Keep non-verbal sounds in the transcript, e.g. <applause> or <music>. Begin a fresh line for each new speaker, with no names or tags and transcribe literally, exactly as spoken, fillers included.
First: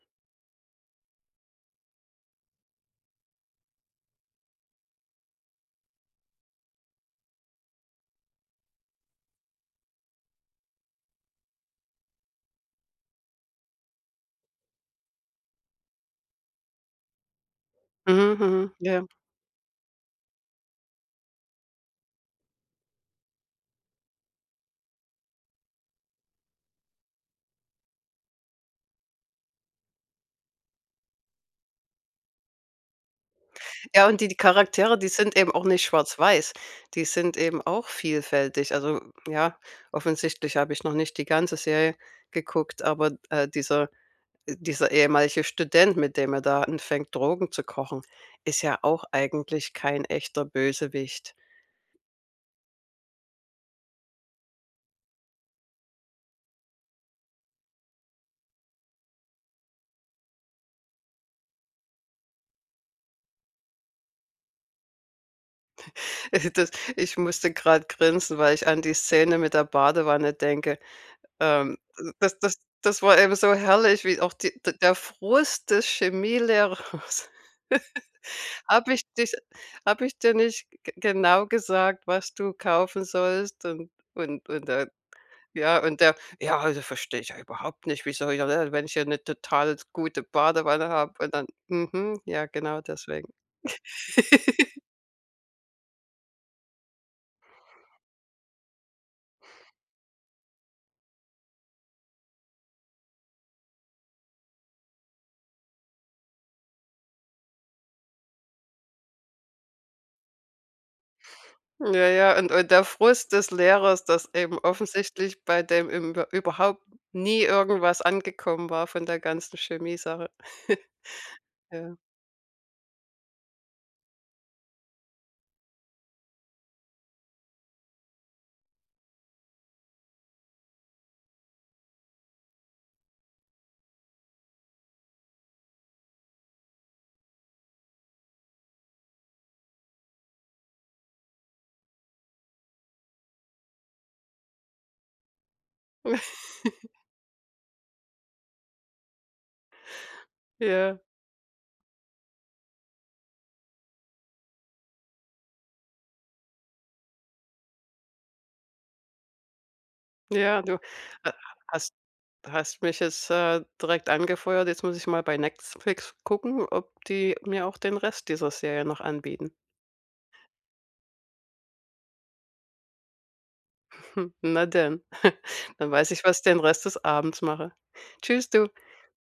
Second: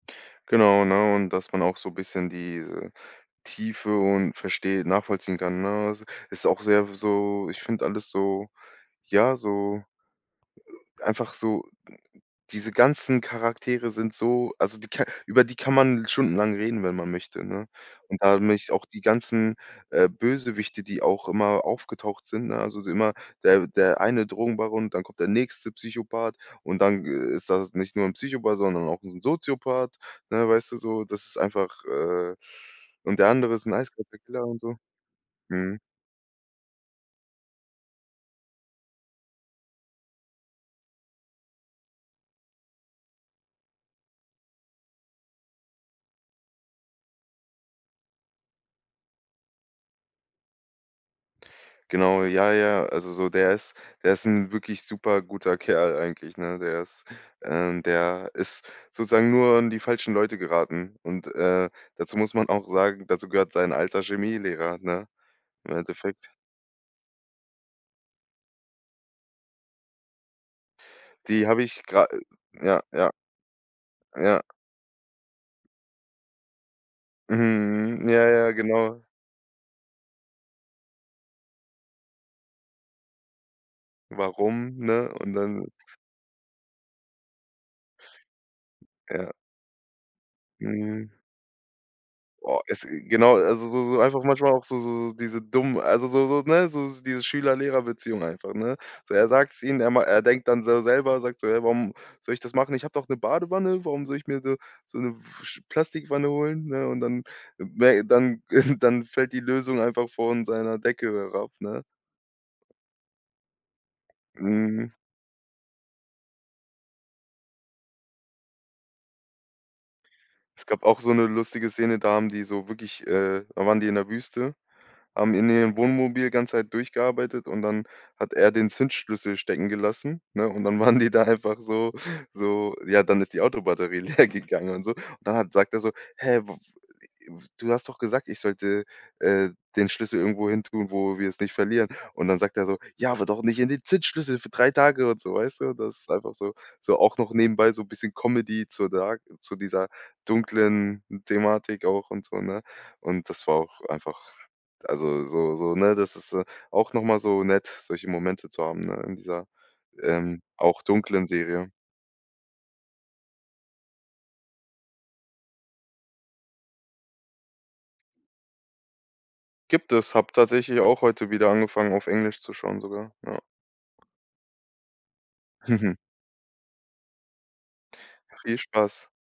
Genau, ne, und, dass man auch so 'n bisschen diese Tiefe und versteht un nachvollziehen kann, ne? Also, ist auch sehr w so ich finde alles so ja, so einfach so diese ganzen Charaktere sind so also, die Char über die kann man l stundenlang reden, wenn man möchte, ne, und
Mhm,
da nämlich
mhm,
auch die
ja.
ganzen, äh, Bösewichte, die auch immer aufgetaucht sind, ne? Also, immer der der eine Drogenbaron, dann kommt der nächste Psychopath und dann ist das nicht nur 'n Psychopath, sondern auch 'n Soziopath, ne, weißt du? So, ddas ist einfach, äh und der andere ist 'n
Ja,
eiskalter
und die
Killer und so.
Charaktere, die sind eben auch
Mhm.
nicht schwarz-weiß, die sind eben auch vielfältig. Also, ja, offensichtlich habe ich noch nicht die ganze Serie geguckt, aber, äh, dieser, äh dieser ehemalige Student, mit dem er da anfängt, Drogen zu kochen, ist ja auch eigentlich kein echter Bösewicht.
Genau, ja, ja, also, so der ist der ist 'n wirklich super guter Kerl eigentlich, ne? Der ist, ähm der ist sozusagen nur an die falschen Leute geraten und, äh dazu muss man auch sagen, dazu gehört sein alter Chemielehrer, ne, im Endeffekt.
<snorts> Äh, das ich musste grad grinsen, weil ich an die Szene mit der Badewanne denke,
Die habe
ähm,
ich gra
das das
ja,
das
ja.
war eben so herrlich, wie auch
Ja.
die d der Frust des Chemielehrers
Mhm, ja, ja,
<chuckles> „Habe ich
genau.
dich habe ich dir nicht g genau gesagt, was du kaufen sollst?“ Und und und
Warum,
der,
ne? Und dann
ja und der: „Ja, also, verstehe ich überhaupt nicht, wie soll hier ne? Wenn ich hier 'ne
Ja.
total s gute Badewanne
Mhm.
habe und dann“, mhm, ja,
Boah,
genau
es
deswegen.
genau, also, so so einfach manchmal auch
<laughs>
so so diese dummen also, so so, ne so diese Schüler-Lehrer-Beziehung einfach, ne? So, er sagt's ihm, er ma er denkt dann so selber, sagt so: „Ja, warum soll ich das machen? Ich habe doch 'ne Badewanne, warum soll ich mir so so 'ne Plastikwanne holen“, ne? Und dann wä dann <chuckles> dann fällt die Lösung einfach von seiner Decke herab, ne?
Ja, ja, und und der Frust des Lehrers, dass eben
Mhm.
offensichtlich bei dem im wa überhaupt nie irgendwas angekommen war von der ganzen Chemie-Sache.
Es gab
<chuckles>
auch so 'ne lustige
Ja.
Szene, da haben die so wirklich äh, da waren die in der Wüste, haben in ihrem Wohnmobil ganze Zeit durchgearbeitet und dann hat er den Zündschlüssel stecken gelassen, ne, und dann waren die da einfach so so ja dann ist die Autobatterie leer gegangen und so. Und dann hat sagt er so: „Hä, <unintelligible> du hast doch gesagt, ich sollte, äh, den Schlüssel irgendwo hin tun, wo wir es nicht verlieren.“ Und dann sagt er so: „Ja, aber doch nicht in den Zündschlüssel für drei Tage“ und so, weißt du? Das ist einfach so
<chuckles>
so auch noch nebenbei so bisschen Comedy zu dark zu dieser
Ja.
dunklen Thematik auch und so, ne, und das war auch einfach also, so so ne? Das ist, äh, auch noch mal so nett, solche Momente zu haben, ne, in dieser, ähm,
Ja, du
auch dunklen
ha
Serie.
hast hast mich jetzt, äh, direkt angefeuert. Jetzt muss ich mal bei Netzflix gucken, ob die mir auch den Rest dieser Serie noch anbieten.
Gibt es, habe tatsächlich auch heute wieder angefangen, auf Englisch zu schauen sogar, ja.
<chuckles> Na denn, <chuckles> dann
<chuckles>
weiß ich, was ich den Rest des Abends mache. Tschüss,
Viel
du.
Spaß.